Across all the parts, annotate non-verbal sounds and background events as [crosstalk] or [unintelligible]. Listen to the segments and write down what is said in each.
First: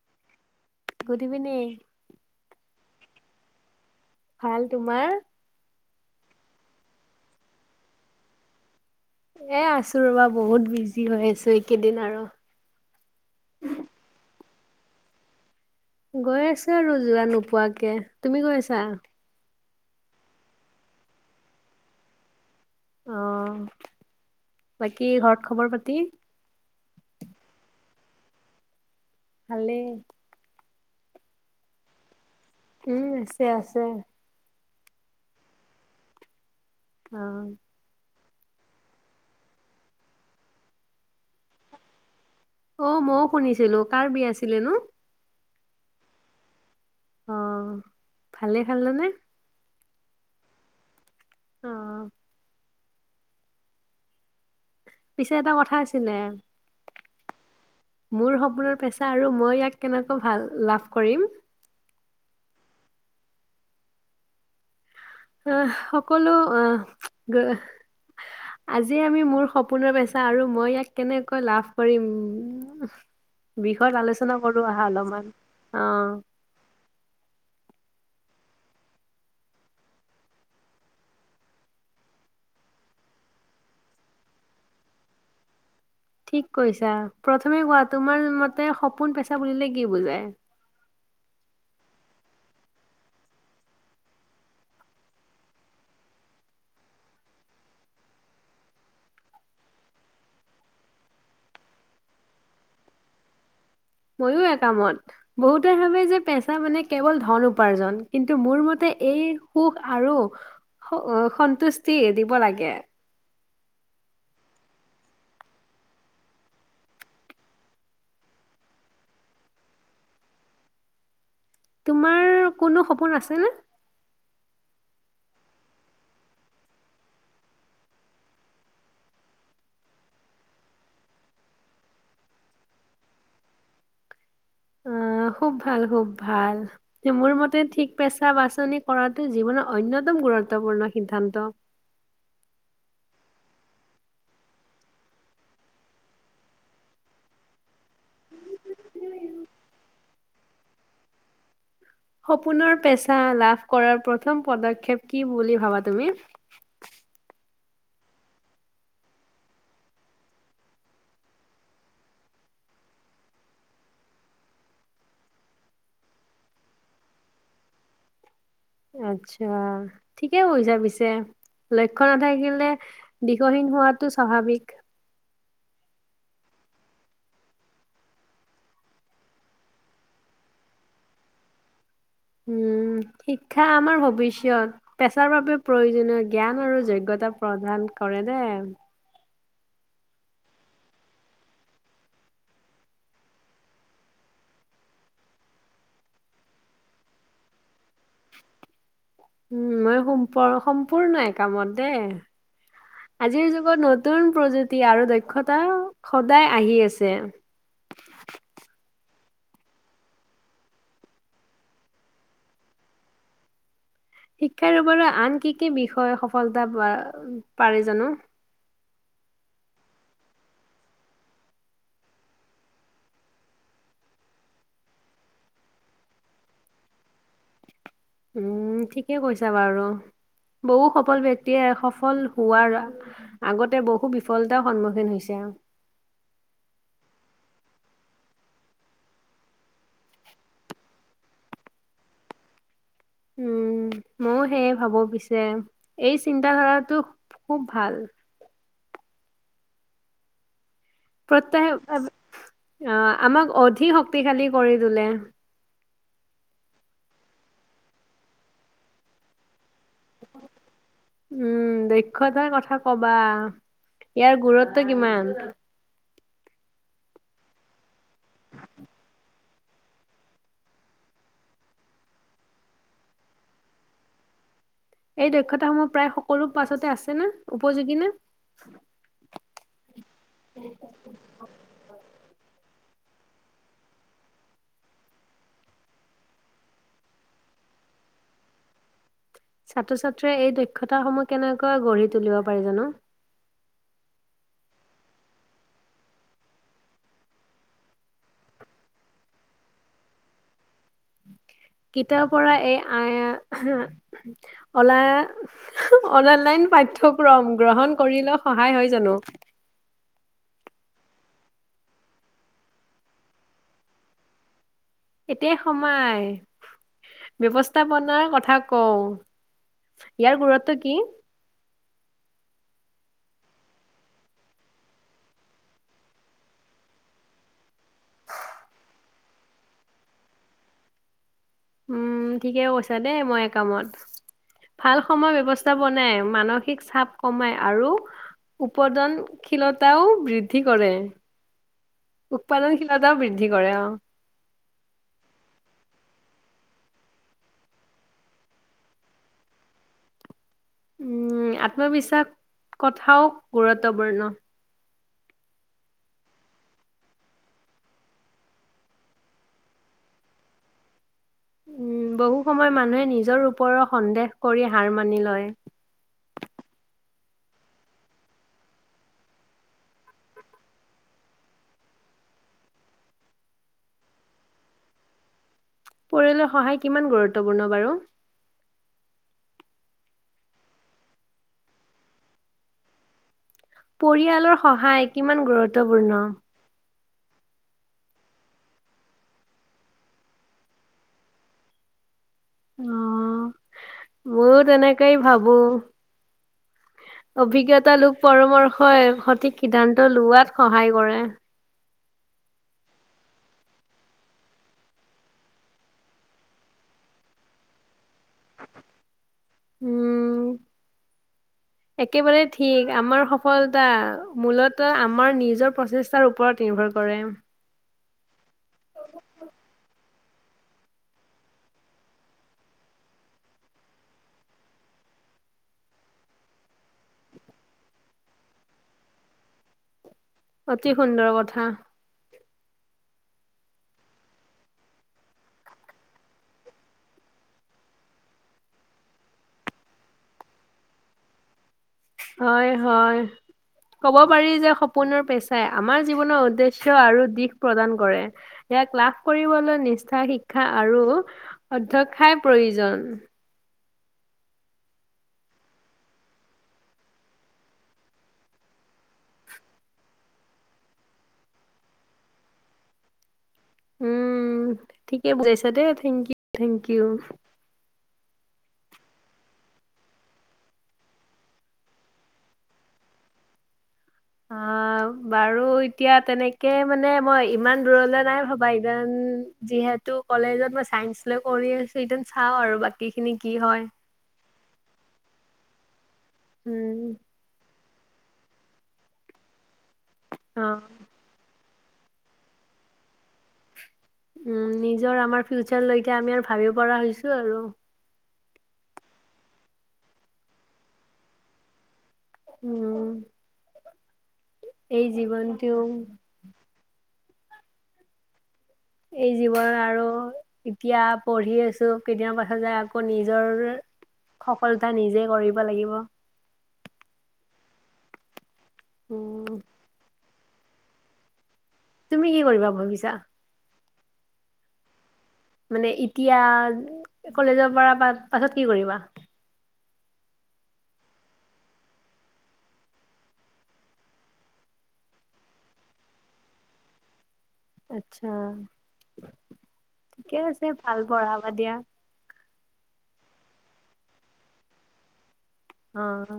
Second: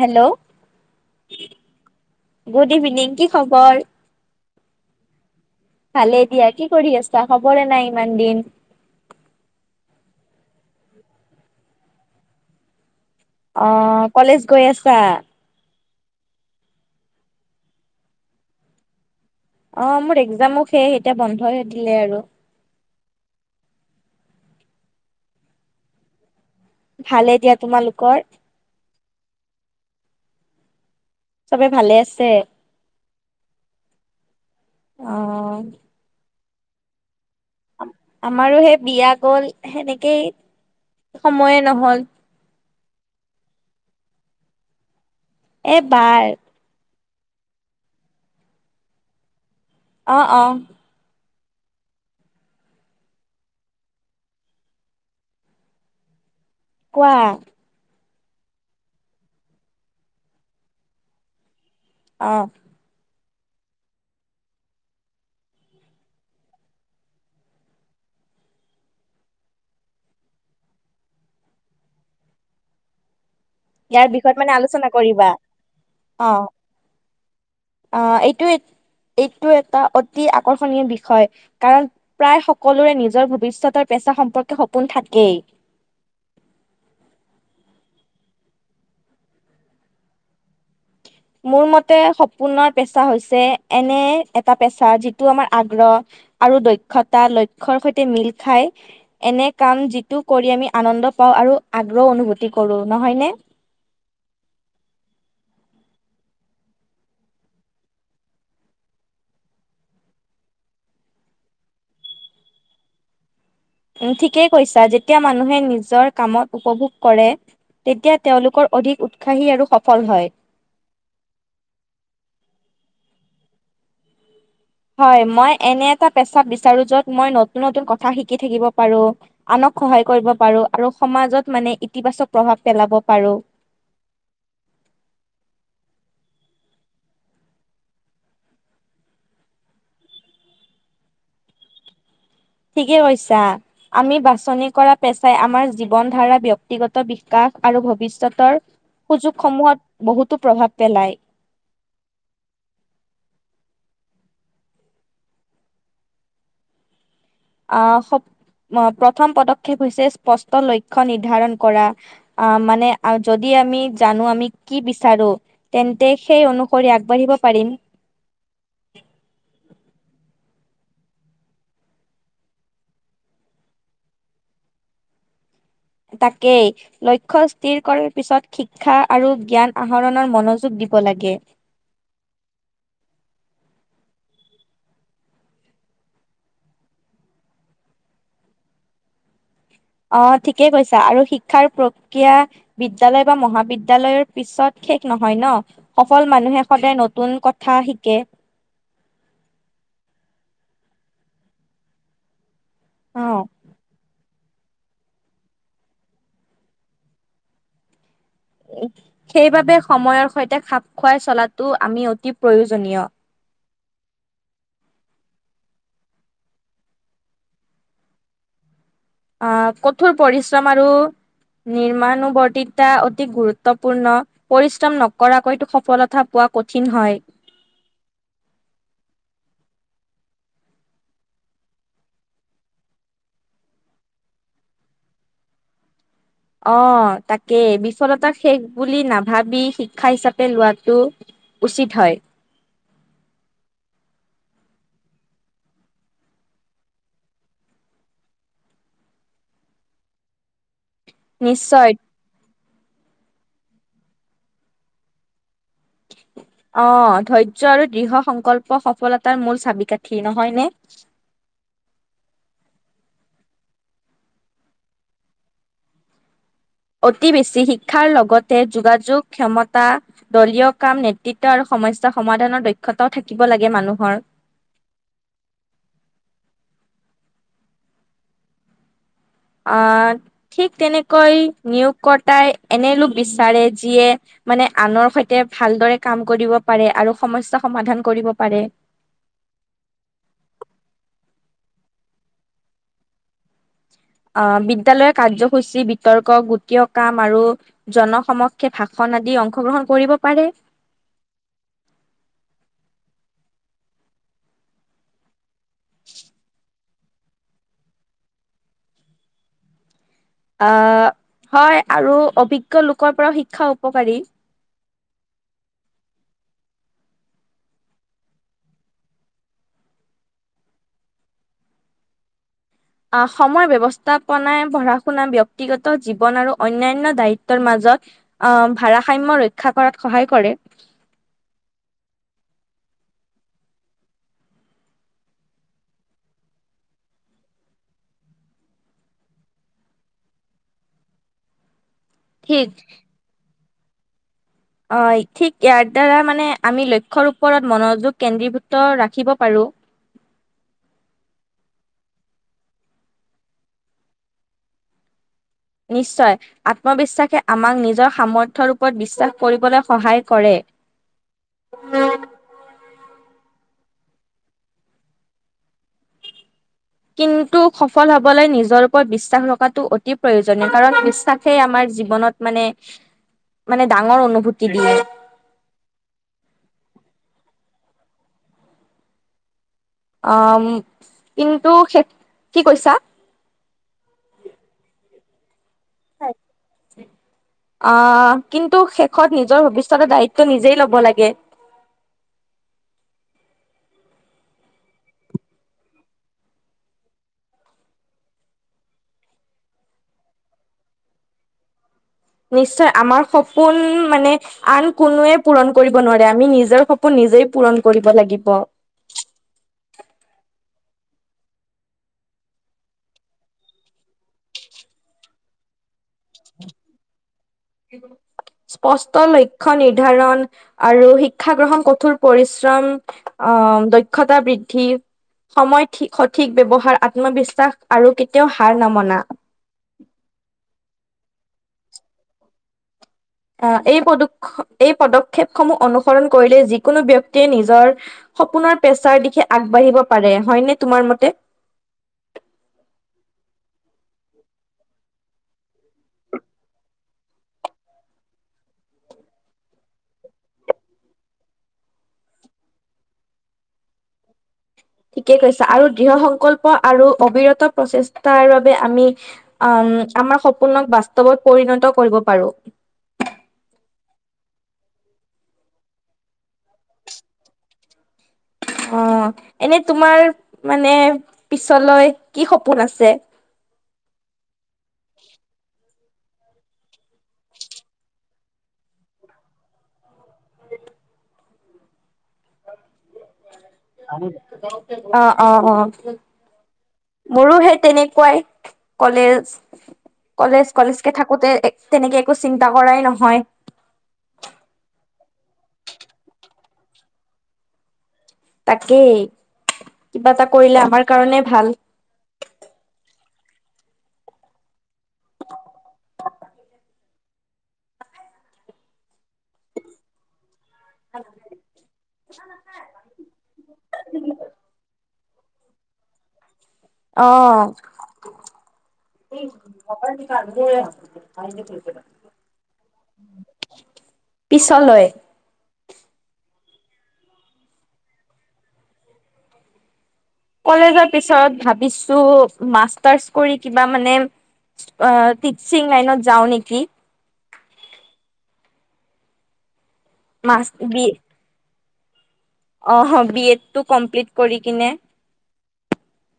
Hello. Good evening. Good evening কি খবৰ ভাল তোমাৰ ভালে দিয়া কি কৰি আছা খবৰে নাই ইমান দিন এ আছো ৰবা বহুত বিজি হৈ আছো এইকেইদিন আৰু অ কলেজ গৈ আছা। গৈ আছো আৰু যোৱা নোপোৱাকে তুমি গৈ আছা। অ মোৰ একজামো শেষ। এতিয়া বন্ধৱে দিলে আৰু অঁ, বাকী ঘৰত খবৰ পাতি? ভালেই দিয়া তোমালোকৰ? ভালে। চবে ভালে আছে? উম আছে আছে। অঁ অ [unintelligible] আমাৰো সেই বিয়া গ'ল সেনেকেই সময়ে ন'হল। অ মওঁ শুনিছিলো কাৰ বিয়া আছিলে নো? এ বাৰ। অ' ভালেই খালেনে? অঁ অঁ অঁ পিছে এটা কথা আছিলে। কোৱা? মোৰ সপোনৰ পেচা আৰু মই ইয়াক কেনেকৈ ভাল লাভ কৰিম। অঁ আহ্‌ঁ সকলো আহ্‌ঁ- আজি আমি মোৰ সপোনৰ পেচা আৰু মই ইয়াক কেনেকৈ লাভ কৰিম [unintelligible] বৃহৎ ইয়াৰ বিষয়ত আলোচনা মানে কৰো আলোচনা আহা অলপমান। কৰিবা অঁ আ এইটো, এইটো এটা অতি আকৰ্ষণীয় বিষয় কাৰণ প্ৰায় সকলোৰে নিজৰ ভৱিষ্যতৰ পেছা সম্পৰ্কে সপোন থাকেই। [unintelligible] ঠিক কৈছা। প্ৰথমে কোৱা তোমাৰ মতে সপোন পেছা বুলিলে কি বুজাই? মোৰ মতে, সপোনৰ পেছা হৈছে-এনে এটা পেছা যিটো আমাৰ আগ্ৰহ আৰু দক্ষতা লক্ষ্যৰ সৈতে মিল খাই। এনে কাম যিটো কৰি আমি আনন্দ পাওঁ আৰু আগ্ৰহ অনুভূতি কৰো। নহয়নে? [unintelligible] ময়ো একামত। বহুতে ভাৱে যে পেছা মানে কেৱল ধন উপাৰ্জন কিন্তু মোৰ মতে, এই সুখ আৰু সু- অঁ সন্তুষ্টি দিব লাগে। [unintelligible] ওঁ ঠিকেই কৈছা। যেতিয়া মানুহে নিজৰ কামত উপভোগ কৰে তেতিয়া তেওঁলোকৰ অধিক উৎসাহী আৰু সফল হয়। [unintelligible] তোমাৰ কোনো সপোন আছেনে? [unintelligible] হয়, মই এনে এটা পেছাক বিচাৰো য'ত মই নতুন নতুন কথা শিকি থাকিব পাৰো, আনক সহায় কৰিব পাৰো আৰু সমাজত মানে, ইতিবাচক প্ৰভাৱ পেলাব পাৰো। [unintelligible] আঁ খুব ভাল, খুব ভাল, মোৰ মতে, ঠিক পেছা বাছনি কৰাটো জীৱনৰ অন্যতম গুৰুত্বপূৰ্ণ সিদ্ধান্ত। [unintelligible] ঠিকে কৈছা। আমি বাছনি কৰা পেছাই আমাৰ জীৱন ধাৰা ব্যক্তিগত বিকাশ আৰু ভৱিষ্যতৰ সুযোগ সমূহত বহুতো প্ৰভাৱ পেলায়। [unintelligible] সপোনৰ পেছা লাভ কৰাৰ প্ৰথম পদক্ষেপ কি বুলি ভাৱা তুমি? আঁ-সপ্‌- প্ৰথম পদক্ষেপ হৈছে- স্পষ্ট লক্ষ্য নিৰ্ধাৰণ কৰা। আ- মানে যদি আমি জানো আমি কি বিচাৰো, তেন্তে সেই অনুসৰি আগবাঢ়িব পাৰিম। [unintelligible] আচ্ছা, ঠিকেই কৰিছা পিছে। লক্ষ্য নাথাকিলে দীৰ্ঘহীন হোৱাটো স্বাভাৱিক। [unintelligible] তাকেই, লক্ষ্য স্থিৰ কৰাৰ পিছত শিক্ষা আৰু জ্ঞান আহৰণৰ মনোযোগ দিব লাগে। [unintelligible] উম, শিক্ষা আমাৰ ভৱিষ্যত। পেছাৰ বাবে প্ৰয়োজনীয় জ্ঞান আৰু যোগ্যতা প্ৰদান কৰেণে? [unintelligible] অঁ ঠিকেই কৈছা আৰু শিক্ষাৰ প্ৰক্ৰিয়া বিদ্যালয় বা মহাবিদ্যালয়ৰ পিছত শেষ নহয় ন' সফল মানুহে সদায় নতুন কথা শিকে। [unintelligible] উম মই সম্পৰ সম্পূৰ্ণই এ কামতে [unintelligible] অ'। আজিৰ যুগত নতুন প্ৰযুক্তি আৰু দক্ষতা সদায় আহি আছে। সেইবাবে সময়ৰ সৈতে খাপ খোৱাই চলাটো আমি অতি প্ৰয়োজনীয়। শিক্ষাৰ পৰা আন কি কি বিষয়ে সফলতা পা-পাৰে জানো? [unintelligible] আ, কঠোৰ পৰিশ্ৰম আৰু নিৰ্মানুবৰ্তিতা অতি গুৰুত্বপূৰ্ণ। পৰিশ্ৰম নকৰাকৈটো সফলতা পোৱা কঠিন হয়। [unintelligible] উম ঠিকেই কৈছা বাৰু বহু সফল ব্ক্তিয়ে সফল হোৱাৰ আগতে বহু বিফলতাৰ সন্মুখীন হৈছে। [unintelligible] অ-তাকেই বিফলতাক শেষ বুলি নাভাবি শিক্ষা হিচাপে লোৱাটো উচিত হয়। [unintelligible] উম ম'ও সেয়ে ভাৱো পিছে, এই চিন্তাধাৰাটো খুব ভাল। প্ৰত্যাহাৰ নিশ্চয় আ অঁ আমাক অধি শক্তিশালী কৰি তোলে। [unintelligible] অ ধৈৰ্য আৰু দৃঢ় সংকল্প সফলতাৰ মূল চাবিকাঠি নহয়নে? [unintelligible] উম! দক্ষতাৰ কথা কবা ইয়াৰ গুৰুত্ব কিমান [unintelligible] অতি বেছি শিক্ষাৰ লগতে যোগাযোগ ক্ষমতা দলীয় কাম নেতৃত্ব আৰু সমস্যা সমাধানৰ দক্ষতাও থাকিব লাগে মানুহৰ। [unintelligible] এই দক্ষতাসমূহ প্ৰায় সকলো পাছতে আছে না উপযোগী নে? [unintelligible] অ ঠিক তেনেকৈ নিয়োগকৰ্তাই এনে লোক [unintelligible] বিচাৰে যিয়ে মানে আনৰ সৈতে ভালদৰে কাম কৰিব পাৰে আৰু সমস্যা সমাধান কৰিব পাৰে। [unintelligible] ছাত্ৰ-ছাত্ৰীয়ে এই দক্ষতাসমূহ কেনেকৈ গঢ়ি তুলিব পাৰি জানো? [unintelligible] আহ, বিদ্যালয়ৰ কাৰ্যসূচী বিতৰ্ক গোটীয় কাম আৰু জনসমক্ষে ভাষণ আদি অংশগ্ৰহণ কৰিব পাৰে। [unintelligible] কিতাৰ পৰা এই আইয়া অলা অলালাইন পাঠ্যক্ৰম গ্ৰহণ কৰিলে সহায় হয় জানো? [unintelligible] আহ, হয় আৰু অভিজ্ঞ লোকৰ পৰাও শিক্ষা উপকাৰী এতিয়া সমাই ব্যৱস্থাপনাৰ কথা কওঁ ইয়াৰ গুৰুত্ব কি? [unintelligible] অহ, সময় ব্যৱস্থাপনাই পঢ়া শুনা ব্যক্তিগত জীৱন আৰু অন্যান্য দায়িত্বৰ মাজত অহ ভাৰাসাম্য ৰক্ষা কৰাত সহায় কৰে। উম ঠিকে কৈছা দেই মই এ কামত ভাল সময় ব্যৱস্থাপনাই মানসিক চাপ কমাই আৰু উপদনশীলতাও বৃদ্ধি কৰে। ঠিক উৎপাদনশীলতাও বৃদ্ধি কৰে অ অ অ ঠিক ইয়াৰ দ্বাৰা মানে আমি লক্ষ্যৰ ওপৰত মনোযোগ কেন্দ্ৰীভূত ৰাখিব পাৰো। উম, আত্মবিশ্বাস কথাও গুৰুত্বপূৰ্ণ নিশ্চয়! আত্মবিশ্বাসে আমাক নিজৰ সামৰ্থ্যৰ ওপৰত বিশ্বাস কৰিবলে সহায় কৰে। উম বহু সময় মানুহে নিজৰ ওপৰৰ সন্দেহ কৰি হাৰ মানি লয় কিন্তু সফল হবলৈ নিজৰ ওপৰত বিশ্বাস ৰখাটো অতি প্ৰয়োজনীয় কাৰণ বিশ্বাসেই আমাৰ জীৱনত মানে, মানে ডাঙৰ অনুভূতি দিয়ে। পৰিয়ালৰ সহায় কিমান গুৰুত্বপূৰ্ণ বাৰু? অ, কিন্তু হে কি কৈছা? পৰিয়ালৰ সহায় কিমান গুৰু ত্ত্বপূৰ্ণ? অহ কিন্তু শেষত নিজৰ ভৱিষ্যতৰ দায়িত্ব নিজেই ল'ব লাগে। অ ময়ো তেনেকেই ভাবো অভিজ্ঞতা লোক পৰামৰ্শই সঠিক সিদ্ধান্ত লোৱাত সহায় কৰে। নিশ্চয়, আমাৰ সপোন মানে আন কোনোৱে পূৰণ কৰিব নোৱাৰে আমি নিজৰ সপোন নিজেই পূৰণ কৰি ব লাগিব। উম। একেবাৰে ঠিক আমাৰ সফলতা মূলত আমাৰ নিজৰ প্ৰচেষ্টাৰ ওপৰত নিৰ্ভৰ কৰে। স্পষ্ট লক্ষ্য নিৰ্ধাৰণ আৰু শিক্ষা গ্ৰহণ কঠোৰ পৰিশ্ৰম অহ দক্ষতা বৃদ্ধি সময় ঠি সঠিক ব্যৱহাৰ আত্মবিশ্বাস আৰু কেতিয়াও হাৰ নামনা অতি সুন্দৰ কথা। অহ, এই পদোক্ষ এই পদক্ষেপসমূহ অনুসৰণ কৰিলে যিকোনো ব্যক্তিয়ে নিজৰ সপোনৰ পেচাৰ দিশে আগবাঢ়িব পাৰে হয়নে তোমাৰ মতে? হয় হয় কব পাৰি যে সপোনৰ পেচাই আমাৰ জীৱনৰ উদ্দেশ্য আৰু দিশ প্ৰদান কৰে ইয়াক লাভ কৰিবলৈ নিষ্ঠা শিক্ষা আৰু অধ্ক্ষাই প্ৰয়োজন। ঠিকে কৈছা আৰু দৃঢ় সংকল্প আৰু অবিৰত প্ৰচেষ্টাৰ বাবে আমি অ আমাৰ সপোনক বাস্তৱত পৰিণত কৰিব পাৰো। উম ঠিকে বুজাইছা দে থেংক ইউ থেংক ইউ। অ এনে তোমাৰ মানে পিছলৈ কি সপোন আছে? অহ বাৰু এতিয়া তেনেকে মানে মই ইমান দূৰলৈ নাই ভবা ইদেন যিহেতু কলেজত মই চাইন্স লৈ কৰি আছো ইদেন অ অ অ [unintelligible] উম! মোৰো সেই তেনেকুৱাই কলেজ। অ কলেজ কলেজকে থাকোতে, তেনেকে একো চিন্তা কৰাই নহয়। উম নিজৰ আমাৰ ফিউচাৰলৈকে আমি আৰু ভাবিব পৰা হৈছো আৰু। তাকেই, কিবা এটা কৰিলে আমাৰ কাৰণে ভাল। উম। এই জীৱনটো, এই জীৱন আৰু, এতিয়া পঢ়ি আছো। কেতিয়াবা দেখা যে আকৌ নিজৰ সফলতা নিজে, গঢ়িব লাগিব। অ। স উম আ [unintelligible] [unintelligible] তুমি কি কৰিবা ভাবিছা? পিছলৈ। মানে এতিয়া কলেজৰ পৰা পাছত কি কৰিবা? কলেজৰ পিছত ভাবিছো মাষ্টাৰ্চ কৰি কিবা মানে টিচিং লাইনত যাওঁ নেকি। আটচ্ছা। ঠিকে আছে মাছ ভাল বি পঢ়াবা দিয়া। অ বি এডটো কমপ্লিট কৰি কিনে। অ।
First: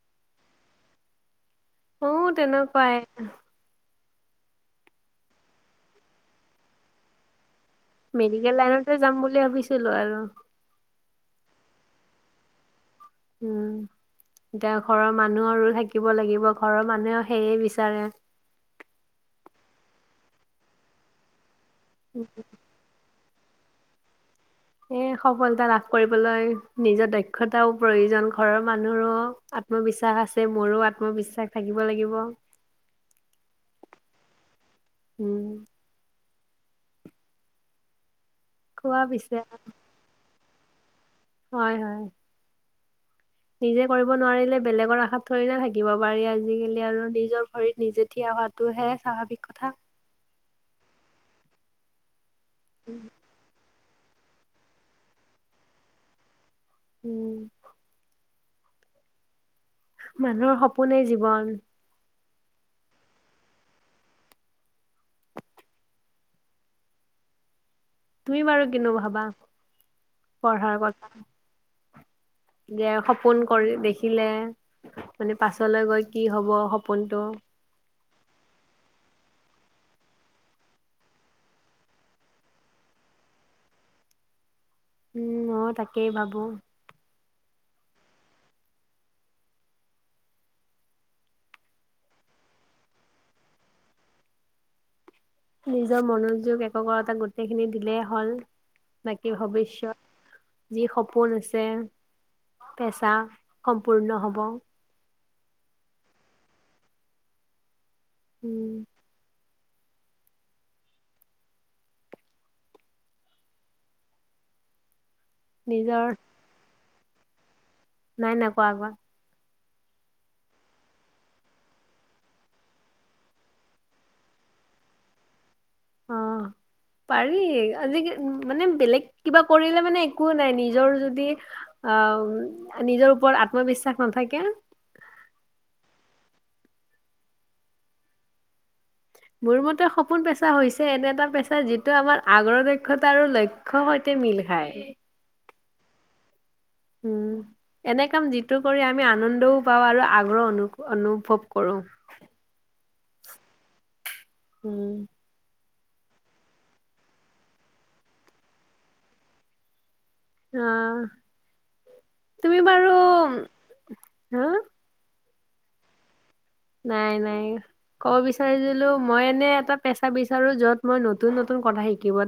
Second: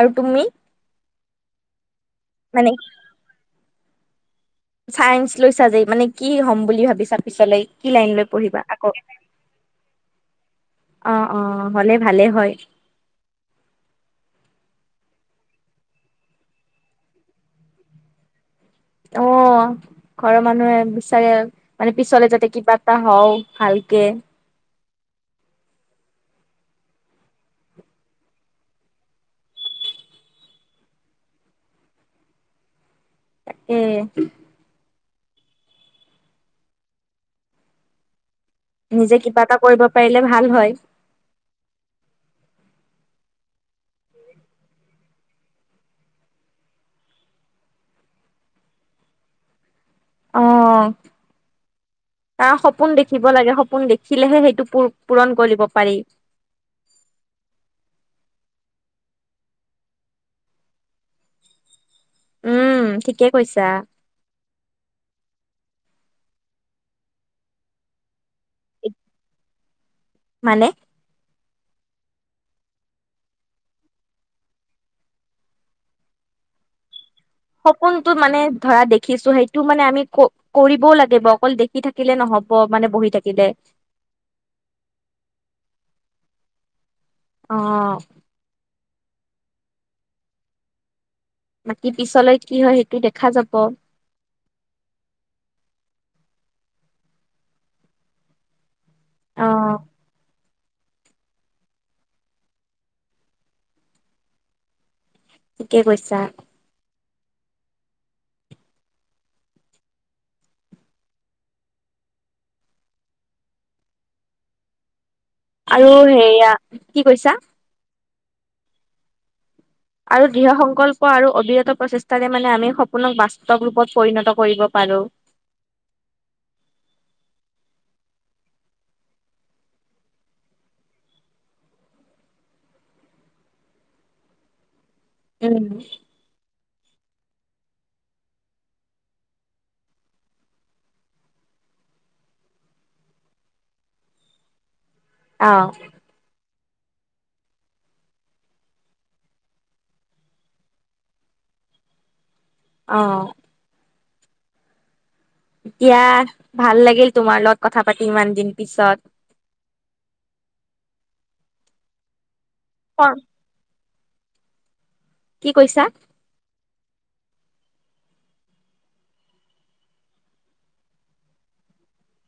আৰু তুমি? অ তেনেকুৱাই। চায়েঞ্চ লৈছা যে, ই মানে কি হ'ম বুলি ভাবিছা পিছলে? মেডিকেল লাইনতে যাম বুলি ভাবিছিলো আৰু? অ অ হ'লে ভালে হয়। উম এতিয়া ঘৰৰ মানুহৰো থাকিব লাগিব, ঘৰৰ মানুহেও সেইয়ে বিচাৰে। অ ঘৰৰ মানুহে বিচাৰে, মানে পিছলে যাতে কিবা এটা হও। ভালকে, এ সফলতা লাভ কৰিবলৈ নিজৰ দক্ষতাও প্ৰয়োজন। ঘৰৰ মানুহৰো আত্মবিশ্বাস আছে, মোৰো আত্মবিশ্বাস থাকিব লাগিব। সেইয়ে। উম। কোৱা নিজে পিছে কিবা এটা কৰিব পাৰিলে, ভাল হয়। হয় হয়। নিজে কৰিব নোৱাৰিলে বেলেগৰ আশাত থৰিনা থাকিব পাৰি আজিকালি আৰু নিজৰ ভৰিত নিজে থিয় হোৱাটোহে স্বাভাৱিক কথা। অ। অ অ সপোন দেখিব লাগে, সপোন দেখি দেখিলেহে সেইটো পু পুৰণ কৰিব পাৰি। [unintelligible] মানুহৰ সপোনে জীৱন। উম ঠিকে কৈছা। তুমি বাৰু কিনো ভাবা। মানে পঢ়াৰ কথা। যে সপোন কৰি দেখিলে মানে পাছলৈ গৈ কি হব সপোনটো। সপোনটো মানে ধৰা দেখিছো সেইটো মানে আমি ক কৰিবও লাগিব অকল দেখি থাকিলে নহব মানে বহি থাকিলে। উম ম তাকেই ভাবো। অ। অ বাকী পিছলৈ কি হয় সেইটো দেখা যাব। নিজৰ মনোযোগ একগা গোটেইখিনি দিলেই হ'ল বাকী ভৱিষ্যয়ত যি সপোন আছে পেচা সম্পূৰ্ণ হব। থিকে কৈছা। উম। আৰু নিজৰ সেয়া। কি কৈছা। নাই নাই কোৱা কোৱা। আৰু দৃঢ়সংকল্প আৰু অবিৰত প্ৰচেষ্টাৰে মানে আমি সপোনক বাস্তৱ ৰূপত পৰিণত কৰিব পাৰোঁ। অ পাৰি আজি মানে বেলেগ কিবা কৰিলে মানে একো নাই নিজৰ যদি আহ নিজৰ ওপৰত আত্মবিশ্বাস নাথাকে। উম। মোৰ মতে সপোন পেচা হৈছে এনে এটা পেচা যিটো আমাৰ আগ্ৰ দক্ষতা আৰু লক্ষ্যয়ৰ সৈতে মিল খায়। অ। উম এনে কাম যিটো কৰি আমি আনন্দও পাওঁ আৰু আগ্ৰহ অনু অনুভৱ কৰো। অ। উম। এতিয়া ভাল লাগিল তোমাৰ লগত কথা পাতি ইমান দিন পিছত। অ তুমি। পৰ। হো। কি কৈছা। নাই নাই ক'ব বিচাৰছিলো মই এনে এটা পেছা বিচাৰো যত মই নতুন নতুন কথা শিকিব।